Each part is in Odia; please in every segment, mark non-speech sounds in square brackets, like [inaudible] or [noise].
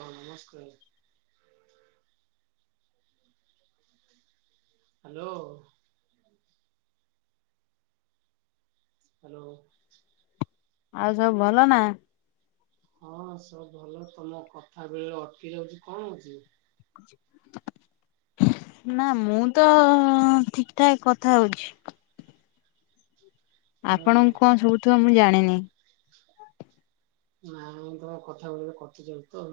ହଁ ନମସ୍କାର୍। ହାଲୋ। ହାଲୋ। ଆଉ ସବୁ ଭଲ ନା? ହଁ ସବୁ ଭଲ ତମ କଥା ବେଳେ ଅଟକି ଯାଉଛି କଣ ହଉଛି? [inaudible] ନା ମୁଁ ତ ଠିକ୍ ଠାକ୍ କଥା ହଉଛି। ହୁଁ ଆପଣଙ୍କୁ କଣ ଶୁବୁଥିବ ମୁଁ ଜାଣିନି। ନାଇଁ ତମ କଥା ଗୁଡିକ କଟି ଯାଉଚି ତ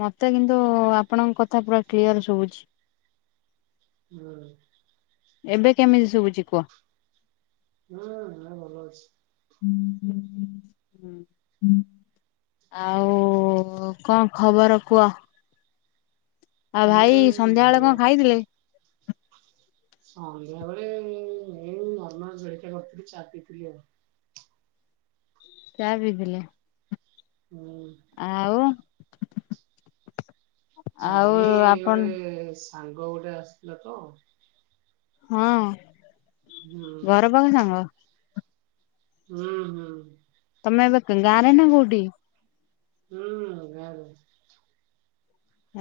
ମତେ କିନ୍ତୁ ଆପଣଙ୍କ କଥା ପୁରା କ୍ଲିଅର ଶୁଭୁଛି। ହୁଁ। ଏବେ କେମିତି ଶୁଭୁଛି କୁହ? ହଁ-ହଁ ଭଲ ଅଛି। ହୁଁ ଆଉ କଣ ଖବର କୁହ? ଆଉ ଭାଇ ହୁଁ ସନ୍ଧ୍ୟା ଏଳେ ଭଲ କଁ ଖାଇଥିଲେ? ସନ୍ଧ୍ୟା ବେଳେ ଏଇ ନର୍ମାଲ ଜଳିଖିଆ କରିଥିଲି, ଚା ପିଇଥିଲି ଆଉ। ଚା ପିଇଥିଲେ ହୁଁ ଆଉ ଆଉ ନାଇ ଏ ଆପଣ ଗୋଟେ ସାଙ୍ଗ ଗୋଟେ ଆସିଥିଲା ତ ହଁ ହୁଁ ଘର ପାଖ ସାଙ୍ଗ? ହୁଁ ହୁଁ। ନାଇ ଏବେ ଗାଁରେ ନା କଉଠି? ହୁଁ ଗାଁ ରେ।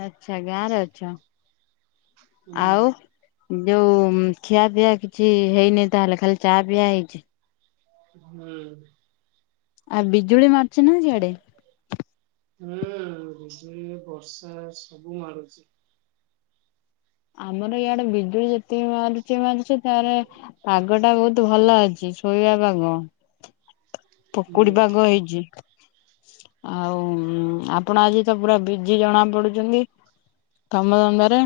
ଆଚ୍ଛା ଗାଁ ରେ ଅଛ? ହୁଁ। ଆଉ ଯୋଉ ଖିଆ ପିଆ କିଛି ହେଇନି ତାହେଲେ ଖାଲି ଚା ପିଆ ହେଇଚି। ହୁଁ। ଆ ବିଜୁଳି ମାରୁଚି ନା ସିଆଡେ? ହୁଁ ବିଜୁଳି ବର୍ଷା ସବୁ ମାରୁୁଚି। ଆମର ଇଆଡେ ବିଜୁଳି ଯେତିକି ମାରୁଚି ମାରୁଚି ତାର ପାଗ ଟା ବହୁତ ବହୁତ ଭଲ ଅଛି ଶୋଇବା ପାଗ। ପକୁଡି ହୁଁ ପାଗ ହେଇଚି। ଆଉ ଆପଣ ଆଜି ତ ପୁରା ବିଜି ଜଣା ପଡୁଚନ୍ତି? କାମ ଦନ୍ଦାରେ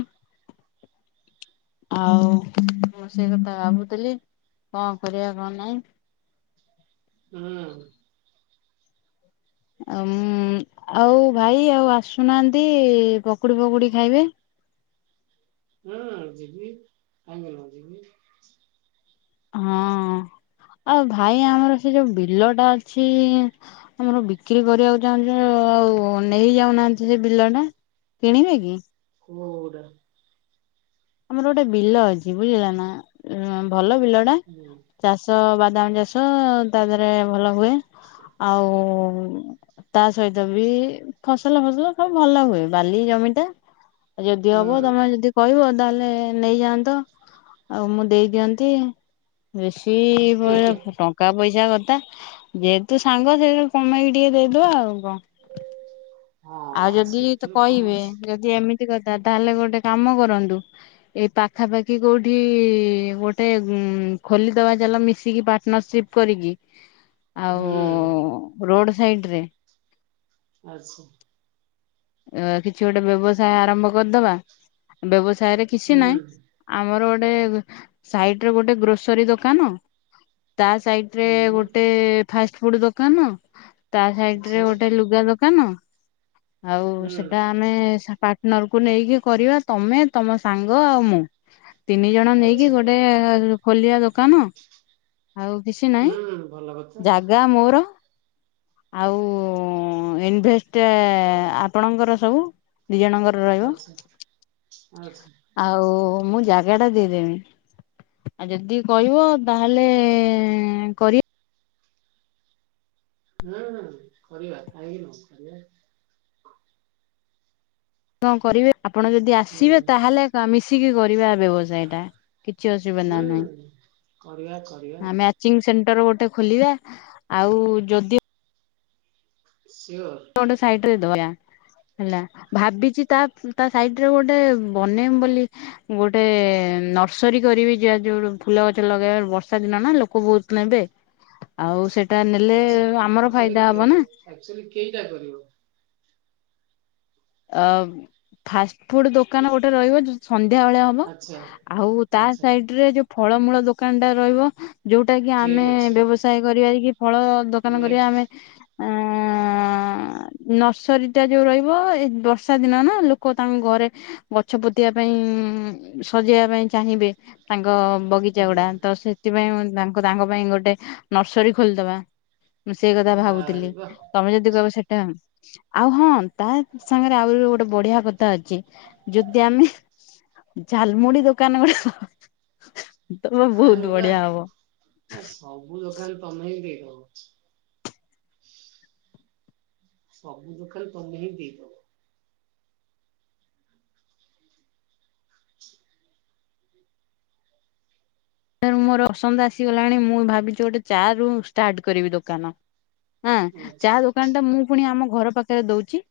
ଆଉ ମୁଁ ସେ କଥା ଭାବୁଥିଲି କଁ କରିବା କଁ ନାହିଁ। [inaudible] ହୁଁ। ଆ ଉଁ ଆଉ ଭାଇ ଆଉ ଆସୁନାହାନ୍ତି ପକୁଡି ପକୁଡି ଖାଇବେ। ହୁଁ ଯିବି [unintelligible] ଯିବି। ହଁ। ଆଉ ଭାଇ ଆମର ସେ ଯୋଉ ବିଲ ଟା ଅଛି ଆମର ବିକ୍ରି କରିବାକୁ ଚାହୁଁଚୁ। ଆଉ ନେଇ ଯାଉନାହାନ୍ତି ସେ ବିଲ ଟା କିଣିବେ କି? କୋଉଟା? ଆମର ଗୋଟେ ବିଲ ଅଛି, ବୁଝିଲ ନା ଭଲ ବିଲ ଟା ହୁଁ ଚାଷ ବା ଦାମ ଚାଷ ତା ଦେରେ ଭଲ ହୁଏ ଆଉ ତା ସହିତ ବି ଫସଲ ଫସଲ ସବ୍ ଭଲ ହୁଏ ବାଲି ଜମିଟା ଆଉ ଯଦି ହଁ। ହବ ତମେ ଯଦି କହିବ ତାହେଲେ ନେଇଯାଆନ୍ତ ଆଉ ମୁଁ ଦେଇଦିଅନ୍ତି ବେଶ କି ଭଳିଆ ଟଙ୍କା ପଇସା କ ତା ଯେହେତୁ ସାଙ୍ଗ ସେଠୁ କମେଇକି ଟିକେ ଦେଇଦବା ଆଉ କଣ। ଆଉ ହଁ ଯଦି ତ ସେଥିରୁ କଣ କହିବେ ଯଦି ଏମିତି କଥା ତାହେଲେ ଗୋଟେ କାମ କରନ୍ତୁ ଏଇ ପାଖାପାଖି କୋଉଠି ଗୋଟେ ଉ ଖୋଲିଦବା ଚାଲ ମିଶିକି ପାର୍ଟନରସିପ କରିକି। ଆଉ ରୋଡ ସାଇଡ ରେ। ଆଚ୍ଛା। ଅ କିଛି ଗୋଟେ ବ୍ୟବସାୟ ଆରମ୍ଭ କରିଦବା ବ୍ୟବସା ୟ ରେ କିଛି ହୁଁ ନହିଁ ଆମର ଗ ଏ ସାଇଟର ଗୋଟେ ଗ୍ରୋସରୀ ଦୋକାନ। ତା ସାଇଡରେ ହୁଁ ଗୋଟେ ଫାଷ୍ଟ ଫୁଡ ଦୋକାନ ତା ସାଇଡରେ ଆଚ୍ଛା ଗୋଟେ ଲୁଗା ଦୋ କାନ ଆଉ ହୁଁ ସେଟା ଆମେ ର୍ଟନରକୁ ନେଇକି କରିବା ତମେ ତମ ସାଙ୍ଗ ଆଉ ମୁଁ। ତିନି ଜଣ ନେଇକି ଆଚ୍ଛା ଗୋଟେ ଆ ଖୋଲିବା ଦୋକାନ। ଆଉ କିଛି ନାହିଁ ହୁଁ ଭଲ କଥା ଜାଗା ମୋର। ଆଉ ଇନଭେଷ୍ଟ ଆପଣଙ୍କର ସବୁ। ଦିଇ ଜଣଙ୍କର ରହିବ। ଆଚ୍ଛା ଆଚ୍ଛା ଆଉ ମୁଁ ଜାଗା ଟା ଦେଇଦେବି। ଆଉ ଯଦି କହିବ ତାହେଲେ କରି ହୁଁ କରିବା କାହିଁକି ନ କରିବା। କଣ କରିବେ ଆପଣ ଯଦି ହୁଁ ଆସିବେ ତାହେଲେ ମିଶିକି କରିବା ବ୍ୟବସାୟ ଟା। କିଛି ଅସୁବିନା ହୁଁ। କରିବା କରିବା ନାହିଁ ଆମାଚିଙ୍ଗ ସେଣ୍ଟର ଗୋଟେ ଖୋଲିବା ଆଉ ଯଦି ସିଓର [unintelligible] [inaudible] ହେଲା ଭାବିଛି ତା ତା ସାଇଟ୍ ରେ ଗୋଟେ ବନମ ବୋଲି ଗୋଟେ ନର୍ସରୀ କରିବି ଯାହା ଯୋଉ ଫୁଲ ଗଛ ଲଗେଇବା ବର୍ଷା ଦିନ ନା ଲୋକ ବହୁତ ନେବେ। ଆଉ ସେ ଆଚ ଅକ୍ଚୂଆଲି କେ ଆକ୍ଚୁଆଲି କେଇଟା କରିବ? ଅ ଫାଷ୍ଟ ଫୁଡ଼ ଦୋକାନ ଗୋଟେ ରହିବ ସନ୍ଧ୍ୟା ନ୍ଧ୍ୟା ବେଳେ ହବ ଆଚ୍ଛା ଆଉ ତା ଆଚ୍ଛା ସାଇଟ୍ ରେ ଯୋଉ ଫଳମୂଳ ଦୋକାନ ଟା ରହିବ। ଯୋଉଟା କି ଠିକ୍ ଆମେ ଅଛି ବ୍ୟବସାୟ କରିବାକି ଫଳ ଦୋକାନ କରିବା ନେକ୍ସଟ୍ ଆମେ ଆ ଆ ନର୍ସରୀ ଟା ଯୋଉ ରହିବ। ବର୍ଷା ଦିନ ନା ଲୋକ ତାଙ୍କ ଘରେ ଗଛ ପୋତିବା ପାଇଁ ସଜେଇବା ପାଇଁ ଚାହିଁବେ। ତାଙ୍କ ତାଙ୍କ ବଗିଚା ଗୁଡ଼ା ହୁଁ ତ ସେଥିପାଇଁ ତାଙ୍କ ତାଙ୍କ ପାଇଁ ଗୋଟେ ନର୍ସରୀ ଖୋଲିଦବା। ମୁଁ ସେଇ କଥା ଭାବୁଥିଲି ଆରେ ବାଃ ତମେ ଯଦି କହିବ ସେଟା ଆଉ ହଁ ତା ସାଙ୍ଗରେ ଆହୁରି ଗୋଟେ ବଢ଼ିଆ କଥା ଅଛି ଯଦି ଆମେ ଝାଲମୁଢ଼ି ଦୋକାନ ଗୋଟେ ଆରେ ବା ସବୁ ଦୋକାନ ତମେ [unintelligible] ହଁ। ସବୁ [unintelligible] ତମେ ହିଁ ପିଇଦବ। ସାର ମୋର ଅସନ୍ଦ ଆସିଗଲାଣି ମୁଁ ଭାବିଛି ଗୋଟେ ଚାର ରୁ ଷ୍ଟାର୍ଟ କରିବି ଦୋକାନ। ହଁ ଚା ଆଚ୍ଛା ଦୋକାନ ଟା ମୁଁ ପୁଣି ଆମ ଘର ପାଖ ରେ ଦଉଛି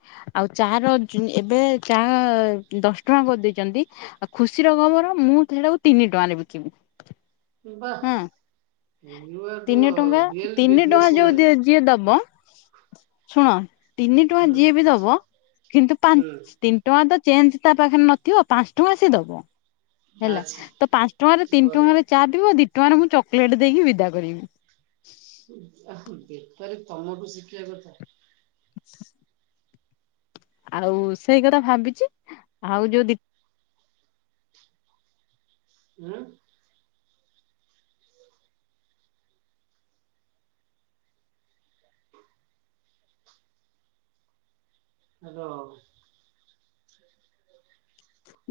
ଆଉ ଚା ର ଏବେ ଚା ଦଶ ଟଙ୍କା କରିଦେଇଛନ୍ତି। ଖୁସି ର ଖବର ମୁଁ ଥେଟାକୁ ତିନି ଟଙ୍କାରେ ବିକିବି। ବାହ ହଁ ତିନି ଟଙ୍କା ତିନି ବିଜନେସ୍ ଟଙ୍କା ଯୋଉ ଓମେନ୍ ଯିଏ ଯିଏ ଦବ। ଶୁଣ ତିନି ଟଙ୍କା ହୁଁ ଯିଏ ବି ଦବ କିନ୍ତୁ ହୁଁ ପଞ୍ଚ ତିନି ଟଙ୍କା ତ ଚେଞ୍ଜ ତା ପାଖରେ ନଥିବ ପାଞ୍ଚ ଟଙ୍କା ସିଏ ଦବ ହେଲା ଆଚ୍ଛା। ତ ପାଞ୍ଚ ଟଙ୍କାରେ ତିନି ବଢିଆ ଟଙ୍କାରେ ଚା ପିବ ଦି ଟଙ୍କାରେ ମୁଁ ଚକୋଲେଟ ଦେଇକି ବିଦା କରିବି। ଆ ବେପାରୀ ତମଠୁ ଶିଖିବା କଥା। [inaudible] ଆଉ ସେଇ କଥା ଭାବିଛି ଆଉ ଯୋଉ ଦି [unintelligible] ହୋଲୋ।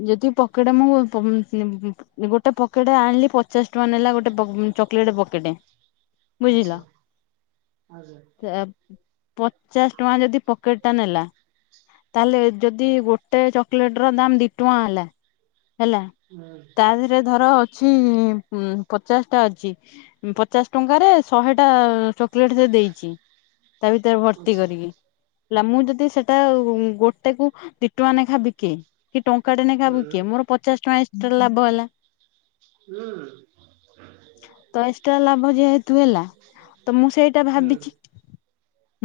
ଯଦି ପକେଟେ ମୁଁ ଗୋଟେ ପକେଟେ ଆଣିଲି ପଚାଶ ଟଙ୍କା ନେଲା ଗୋଟେ ପ ଚକଲେଟ୍ ପକେଟେ ବୁଝିଲ। ଆଚ୍ଛା ଆଚ୍ଛା ପଚାଶ ଟଙ୍କା ଯଦି ପକେଟ ଟା ନେଲା ତାହେଲେ ଯଦି ଗୋଟେ ଚକଲେଟ ର ଦାମ ଦି ଟଙ୍କା ହେଲା। ହେଲା ହୁଁ ତା ଦେହେରେ ଧର ଅଛି। ହୁଁ ପଚାଶ ଟା ଅଛି ପଚାଶ ଟଙ୍କାରେ ଶହେ ଟା ଚକୋଲେଟ ସେ ଦେଇଛି। ତା ଭିତରେ ଭର୍ତ୍ତି ଆଚ୍ଛା କରିକି। ହେଲା ମୁଁ ଯଦି ସେଟା ଗୋଟେ କୁ ଦି ଟଙ୍କା ନେଖା ବିକେ। କାଟେ ନାଖା ହୁଁ ବିକେ ମୋର ପଚାଶ ଟଙ୍କା ଏଥିରେ ଲାଭ ହେଲା। ହୁଁ। ତ ଏକ୍ସଟ୍ରା ଲାଭ ଯେହେତୁ ହେଲା। ତ ମୁଁ ସେଇଟା ହୁଁ ଭାବିଛି।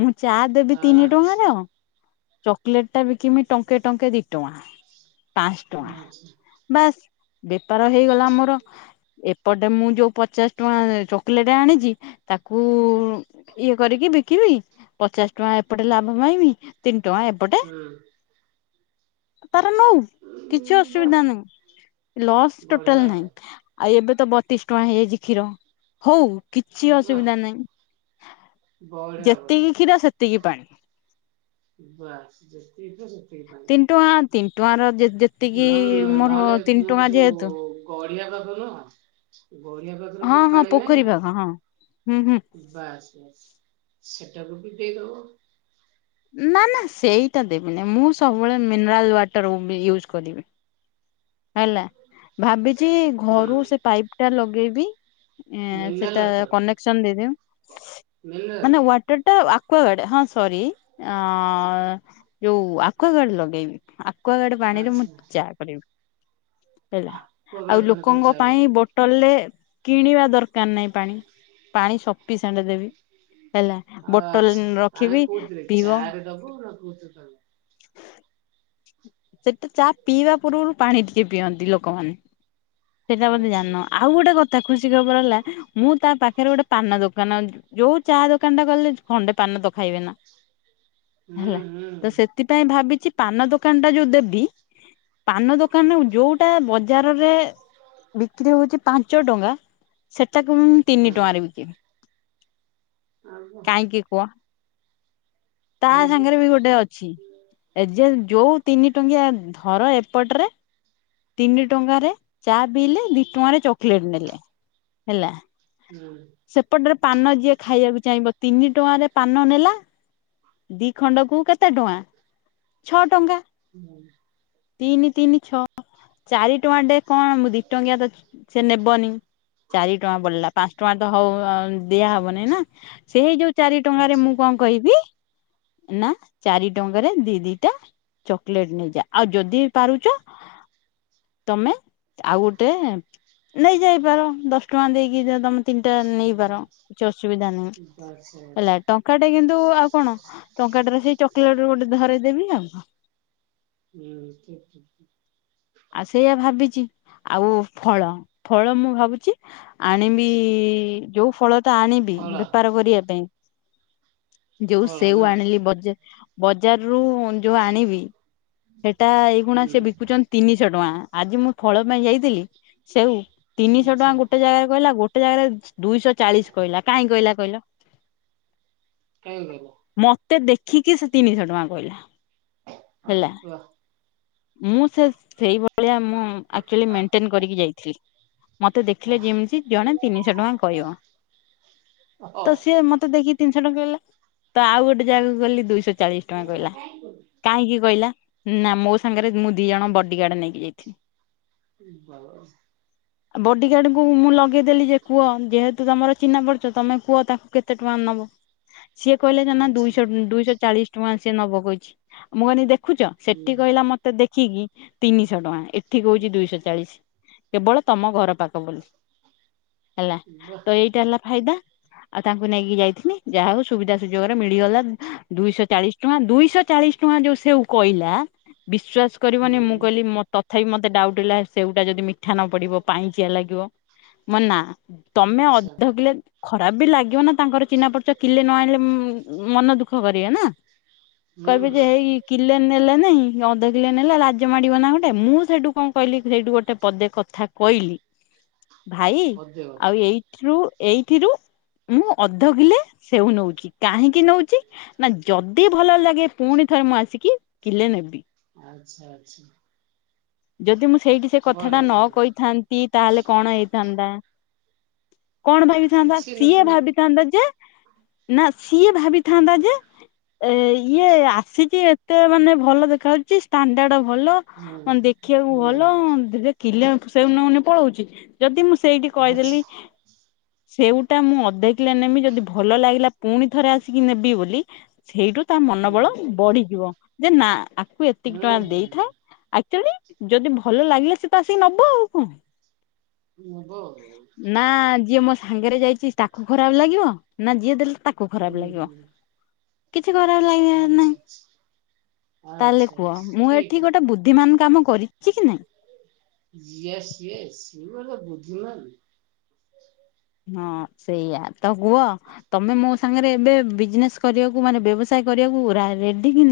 ମୁଁ ଚା ଦେବି ତିନି ଆଚ୍ଛା ଟଙ୍କାର ଚକଲେଟ ଟା ବିକମି ଟଙ୍କେ ଟଙ୍କେ ଦି ଟଙ୍କା ପାଞ୍ଚ ଟଙ୍କା ଆଚ୍ଛା ବାସ ବେପାର ହେଇଗଲା ମୋର ଏପଟେ ମୁଁ ଯୋଉ ପଚାଶ ଟଙ୍କା ଚକୋଲେଟ ଆଣିଛି ତାକୁ ଇଏ କରିକି ବିକିବି ପଚାଶ ଟଙ୍କା ଏପଟେ ଲାଭ ପାଇମି ତିନି ଟଙ୍କା ଏପଟେ ହୁଁ କିଛି ଉଁ ବାଃ ଅସୁବିଧା ନ ଲସ୍ ବଢିଆ ଟୋଟାଲ ଆଉ। ନାହିଁ ଆଉ ଏବେ ତ ବତିଶ ଟଙ୍କା ହେଇଯାଇଛି କ୍ଷୀର ହଉ କିଛି ବାଃ ଅସୁବିଧା ନାହିଁ ବଢିଆ ବଢିଆ ଯେତିକି କ୍ଷୀର ସେତିକି ପାଣି। ବାସ୍ ଜତି ସେ ତିନି ଟଙ୍କା ତିନି ଟଙ୍କ ର ଯେତିକି ନ ମୋର ତିନି ଟଙ୍କା ଯେହେତୁ ଗରିଆ ଗଛ ନୁହ ଗରିଆ ଗଛର ହଁ ଯୋଉଁ ହଁ ପାଣି ନାହିଁ ପୋଖରୀ ନା ପାଖ ହଁ ହୁଁ ହୁଁ ବସ୍ ବସ୍ ସେଟାକୁ ବିି ଦେଇ ଦବ ନା ନା ସେଇଟା ଦେବିିନି ମୁଁ ସବୁବେଳେ ମିନେରାଲ ୱାଟର ୟୁଜ୍ କରିବି ହେଲା ଭାବିଛି ଯ ହୁଁ ଘରୁ ସେ ପାଇପ୍ ଟା ଲଗେଇବି ଏ ମିନେରାଲ ସେଟା ୱାଟର କନେକ୍ସନ ଦେଇଦେବି ମିନେରାଲ ମାନେ ୱାଟର ଟା ଆକ୍ ଗାର୍ଡ ହଁ ସରି ଯୋଉ ଆକ୍ଆ ଗାର୍ଡ ଲଗେଇବି ଆକ୍ଵାଗାର୍ଡ ପାଣିି ରେ ମୁଁ ଆଚ୍ଛା ଚାହା କରିବି। ହେଲା ଆକ୍ୱାଗାର୍ଡ ଆଉ ପାଣି ତମେ ଲୋକଙ୍କ ଚା ପାଇଁ କରିବ ବୋଟଲ ରେ କିଣିବା ଦରକାର ନାହିଁ ପାଣି। ପାଣି ସପିସେଣ୍ଟ ଦେବି। ହେଲା ଆଁ ବୋଟଲ ପାଣି ରଖିବି କୋଉଥିରେ ପିଇବ ଚା ରେ ଦେବୁ ନାଁ କୋଉଥିରେ ହ ସେଟା ଚା ପିଇବା ପୂର୍ବରୁ ପାଣି ଟିକେ ପିଅନ୍ତି ଲୋକମାନେ। ସେଇଟା ବୋଧେ ଆଚ୍ଛା ଜାଣିନ ଆଚ୍ଛା ଆଉ ଗୋଟେ କଥା ଖୁସି ଖବର ହେଲା ମୁଁ ତା ପାଖରେ ଗୋଟେ ପାନ ଦୋକ ଦୋକାନ ଯୋଉଁ ଚା ଦୋକାନ ଟା ଗଲେ ଖଣ୍ଡେ ପାନ ତ ଖାଇବେ ନା ହୁଁ ହେଲା ହୁଁ ତ ସେଥିପାଇଁ ଭାବିଛି ପାନ ଦୋକାନ ଟା ଯୋଉ ଦେବି ପାନ ଦୋକାନରେ ଯୋଉଟା ବଜାରରେ ବିକ୍ରି ହଉଛି ପାଞ୍ଚ ଟଙ୍କା ସେଟାକୁ ମୁ ମୁଁ ତିନି ହୁଁ ଟଙ୍କାରେ ବିକିବି। ଆଉ କଣ କାହିଁକି କୁହ? ତା କାହିଁକି ସାଙ୍ଗରେ ବି ଗୋଟେ ଅଛି ଏ ଯେ ଯୋଉଁ ତିନି ଟଙ୍କିଆ ଧର ଏପଟରେ ତିନି ଟଙ୍କାରେ ଚା ପିଇଲେ ଦି ଟଙ୍କାରେ ଚକୋଲେଟ ନେଲେ ହେଲା। ହୁଁ। ସେପଟରେ ପାନ ଯିଏ ଖାଇବାକୁ ଚାହିଁବ ତିନି ଟଙ୍କାରେ ପାନ ନେଲା। ଦି ଖଣ୍ଡ କୁ କେତେ ଟଙ୍କା ଛଅ ଟଙ୍କା। ହୁଁ। ତିନି ତିନି ଛଅ ଚାରି ଟଙ୍କା ଟେ କଣ ଦି ଟଙ୍କିଆ ତ ସେ ନେବନି। ଚାରି ଟଙ୍କା ପଡିଲା ପାଞ୍ଚ ଟଙ୍କା ତ ହଉ ଦିଆ ହବନାଇ ନା ସେଇ ଯୋଉ। ଚାରି ଟଙ୍କାରେ ଆଚ୍ଛା ମୁଁ କଣ କହିବି ନା ଚାରି ଟଙ୍କାରେ ଦି ଦିଟା। ଚକୋଲେଟ ନେଇଯା ଆଉ ଯଦି ପାରୁଛ। ତମେ ଆଉ ଗୋଟେ ନେଇ ଯାଇପାର ଦଶ ଟଙ୍କା ଦେଇକି ଯ ତମେ। ତିନିଟା ହୁଁ ନେଇପାର କିଛି ଅସୁବିଧା ନାହିଁ ଆଚ୍ଛା ଆଚ୍ଛା ହେଲା ଟଙ୍କା ଟା କିନ୍ତୁ ଆଉ କଣ। ଟଙ୍କାଟରେ ସେଇ ଚକୋଲେଟ ଗୋଟେ ଧରାଇଦେବି ଆଉ। ହୁଁ ଠିକ୍ ଠିକ୍। ଆଉ ସେଇଆ ଭାବିଚି। ଆଉ ଫଳ ଫଳ ମୁଁ ଭାବୁଛି ଆଣିବି। ଯୋଉଁ ଫଳ ଟା ଆଣିବି ହଳ ବେପାର କରିବା ପାଇଁ ଯୋଉଁ ହଳ ସେଉ ନା ଆଣିଲି ବଜ ବଜାରରୁ ଯୋଉ ଆଣିବି ସେଟା ହୁଁ ଏଇଖୁଣା ସେ ବିକୁଚି ତିନିଶହ ଟଙ୍କା ଆଜି ମୁଁ ଫଳ ପାଇଁ ଯାଇଥିଲି ସେଉ ତିନିଶହ ଟଙ୍କା ଆଚ୍ଛା ଗୋଟେ ଜାଗାରେ କହିଲା ଗୋ ଗୋଟେ ଜାଗାରେ ଦୁଇଶହ ଚାଳିଶ କହିଲା କାହିଁକି କହିଲା କହିଲ? କାହିଁ ଗଲ ମତେ ଦେଖିକି ସେ ତିନିଶହ ଟଙ୍କା କହିଲା। ହେଲା। ବା ମୁଁ ସେ ସେଇଭଳିଆ ମୁଁ ଆକ୍ଟୁଲେ ମେଣ୍ଟେନ କରିକି ଯାଇଥିଲି। ମତେ ଅ ଦେଖିଲେ ଯେମିତି ଜଣେ ତିନିଶହ ଟଙ୍କା କହିବ ଆଚ୍ଛା ତ ସିଏ ମତେ ଦେଖି ତିନିଶହ ଟଙ୍କା କହିଲା ତ ଆଉ ଗୋଟେ ଜାଗାକୁ ଗଲି ଦୁଇଶହ ଚାଳିଶି ଟଙ୍କା କହିଲା ହୁଁ କାହିଁକି କହିଲା? ନା ମୋ ସାଙ୍ଗରେ ମୁଁ ଦି ଜଣ ବଡିଗାର୍ଡ ନେଇକି ଯାଇଥିଲି। [unintelligible] ଆଉ ବଡିଗାର୍ଡଙ୍କୁ ମୁଁ ଲଗେଇଦେଲି ଯେ କୁହ ଯେହେତୁ ତମର ଚିହ୍ନା ପରିଚୟ ତମେ କୁହ ତାଙ୍କୁ କେତେ ଟଙ୍କା ନେବ। ସିଏ କହିଲେ ଯେ ନା ଆଚ୍ଛା ଦୁଇଶ ଦୁଇଶହ ଚାଳିଶି ଟଙ୍କା ସିଏ ନବ କହିଛି ଆ ମୁଁ କହିଲି ଦେଖ ଦେଖୁଛ ହୁଁ ସେଠି କହିଲା ମତେ ଦେଖିକି ତିନିଶହ ଟଙ୍କା ଏଠି କହୁଛି ଦୁଇଶହ ଚାଳିଶି। କେବଳ ତମ ଘର ପାଖ ବୋଲି ହେଲା ତ ଏଇଟା ହେଲା ଫାଇଦା। ଆଉ ତାଙ୍କୁ ନେଇକି ଯାଇଥିନି ଯାହା ହଉ ସୁବିଧା ସୁଯୋଗରେ ମିଳିଗଲା ଅଁ ଦୁଇଶହ ଚାଳିଶି ଟଙ୍କା ଦୁଇଶହ ଚା ଚାଳିଶ ଟଙ୍କା ଯୋଉ ସେଉ କହିଲା ବିଶ୍ଵାସ କରିବନି ମୁଁ କହିଲି ମ ତ ତଥାପି ମୋତେ ଡାଉଟ ହେଲା ସେଉଟା ଯଦି ମିଠା ନ ପଡିବ ପାଁଣିଚିଆ ଲାଗିବ ମୁଁ କହିଲି ନା ତମେ ଅଧ କିଲେ ଖରାପ ବି ଲାଗିବ ନା ତାଙ୍କର ଚିହ୍ନା ପରିଚୟ କିଲେ ନ ଆଣଲେ ମୁଁ ମନ ଦୁଃଖ କରିବେ ନା କହିବେ ହୁଁ ଯେ ହେଇ କିଲେ ନେଲେ ନାଇଁ। ଅଧ କିଲୋ ନେଲା ଲାଜ ମାଡ଼ିବ ନା ଗୋଟେ ମୁଁ ସେଠୁ କଣ କହିଲି ସେଇଠୁ ଗୋଟେ ପଦେ କଥା କହିଲି ଭାଇ ପଦେ ଆଉ କଥା ଏଇଥିରୁ ଏଇଥିରୁ‌ ମୁଁ ଅଧ କିଲେ ସେଉ ନଉଛି କାହିଁକି ନଉଛି ନା ଯଦି ଭଲ ଲାଗେ ପୁଣି ଥରେ ମୁଁ ଆସିକି କିଲେ ନେବି। ଆଚ୍ଛା ଆଚ୍ଛା। ଯଦି ମୁଁ ସେଇଠି ସେ କଥାଟା ବଢିଆ ନ ବଢିଆ କହିଥାନ୍ତି ତାହେଲେ କଣ ହେଇ ଥାନ୍ତା କଣ ଭାବିଥାନ୍ତା କିଛି ସିଏ ନଥାନ୍ତା ଭାବିଥାନ୍ତା ଯେ ନା ସିଏ ଭାବିଥାନ୍ତା ଯେ ଏ ଇଏ ଆସିଛି ଏତେ ମାନେ ଭଲ ଦେଖା ହାଉଚି ଚି ସାଣ୍ଡାର୍ଡ ଭଲ ହୁଁ ମାନ ଦେଖିବାକୁ ହୁଁ ଭଲ ଯଦି କିଲେ ସେଉ ନଉନି ପଳଉଚି ଯଦି ମୁଁ ସେଇଠି ଆଚ୍ଛା କହିଦେଲି ସେଉଟା ମୁଁ ଅଧେ କିଲେ ନେମି ଯଦି ଭଲ ଲାଗିଲା ପୁଣି ଥରେ ଆସିକି ନେବି ବୋଲି, ସେଇଠୁ ତା ମନୋବଳ ହୁଁ ବଢିଯିବ ଯେ ନା ଆକୁ ଏତିକି ହୁଁ ଟଙ୍କା ହୁଁ ଦେଇଥାଏ ଆକ୍ଚୁଲି ଯଦି ଭଲ ଲାଗିଲା ସେ ତ ଆସିକି ନବ ଆଉ କଣ। ନବ ଆଉ ହୁଁ ନା ଯିଏ ମୋ ସା ସାଙ୍ଗରେ ଯାଇଛି ତାକୁ ଖରାପ ଲାଗିବ ନା ଯିଏ ଦେଲେ ତାକୁ ଖରାପ ଉଁ ଲାଗିବ ହୁଁ। କିଛି ଖରାପ ଲାଗିବାର ନାଇଁ ଆଚ୍ଛା ଆଚ୍ଛା ତାହେଲେ ଆଚ୍ଛା ଆଚ୍ଛା କୁହ ମୁଁ ଏଠି ଗୋଟେ ବୁଦ୍ଧିମାନ କାମ କରିଛି କି ନାଇଁ? ଇଏସ୍ ଇଏସ୍ ୟୁଅର ଦ ବୁଦ୍ଧିମାନ ହଁ ସେଇଆ ତ କୁହ ତମେ ମୋ ସାଙ୍ଗରେ ଏବେ ବିଜନେସ୍ କରିବାକୁ ମାନେ ବ୍ୟବସାୟ କରିବା କରିବାକୁ ରା ରେଡି କିନା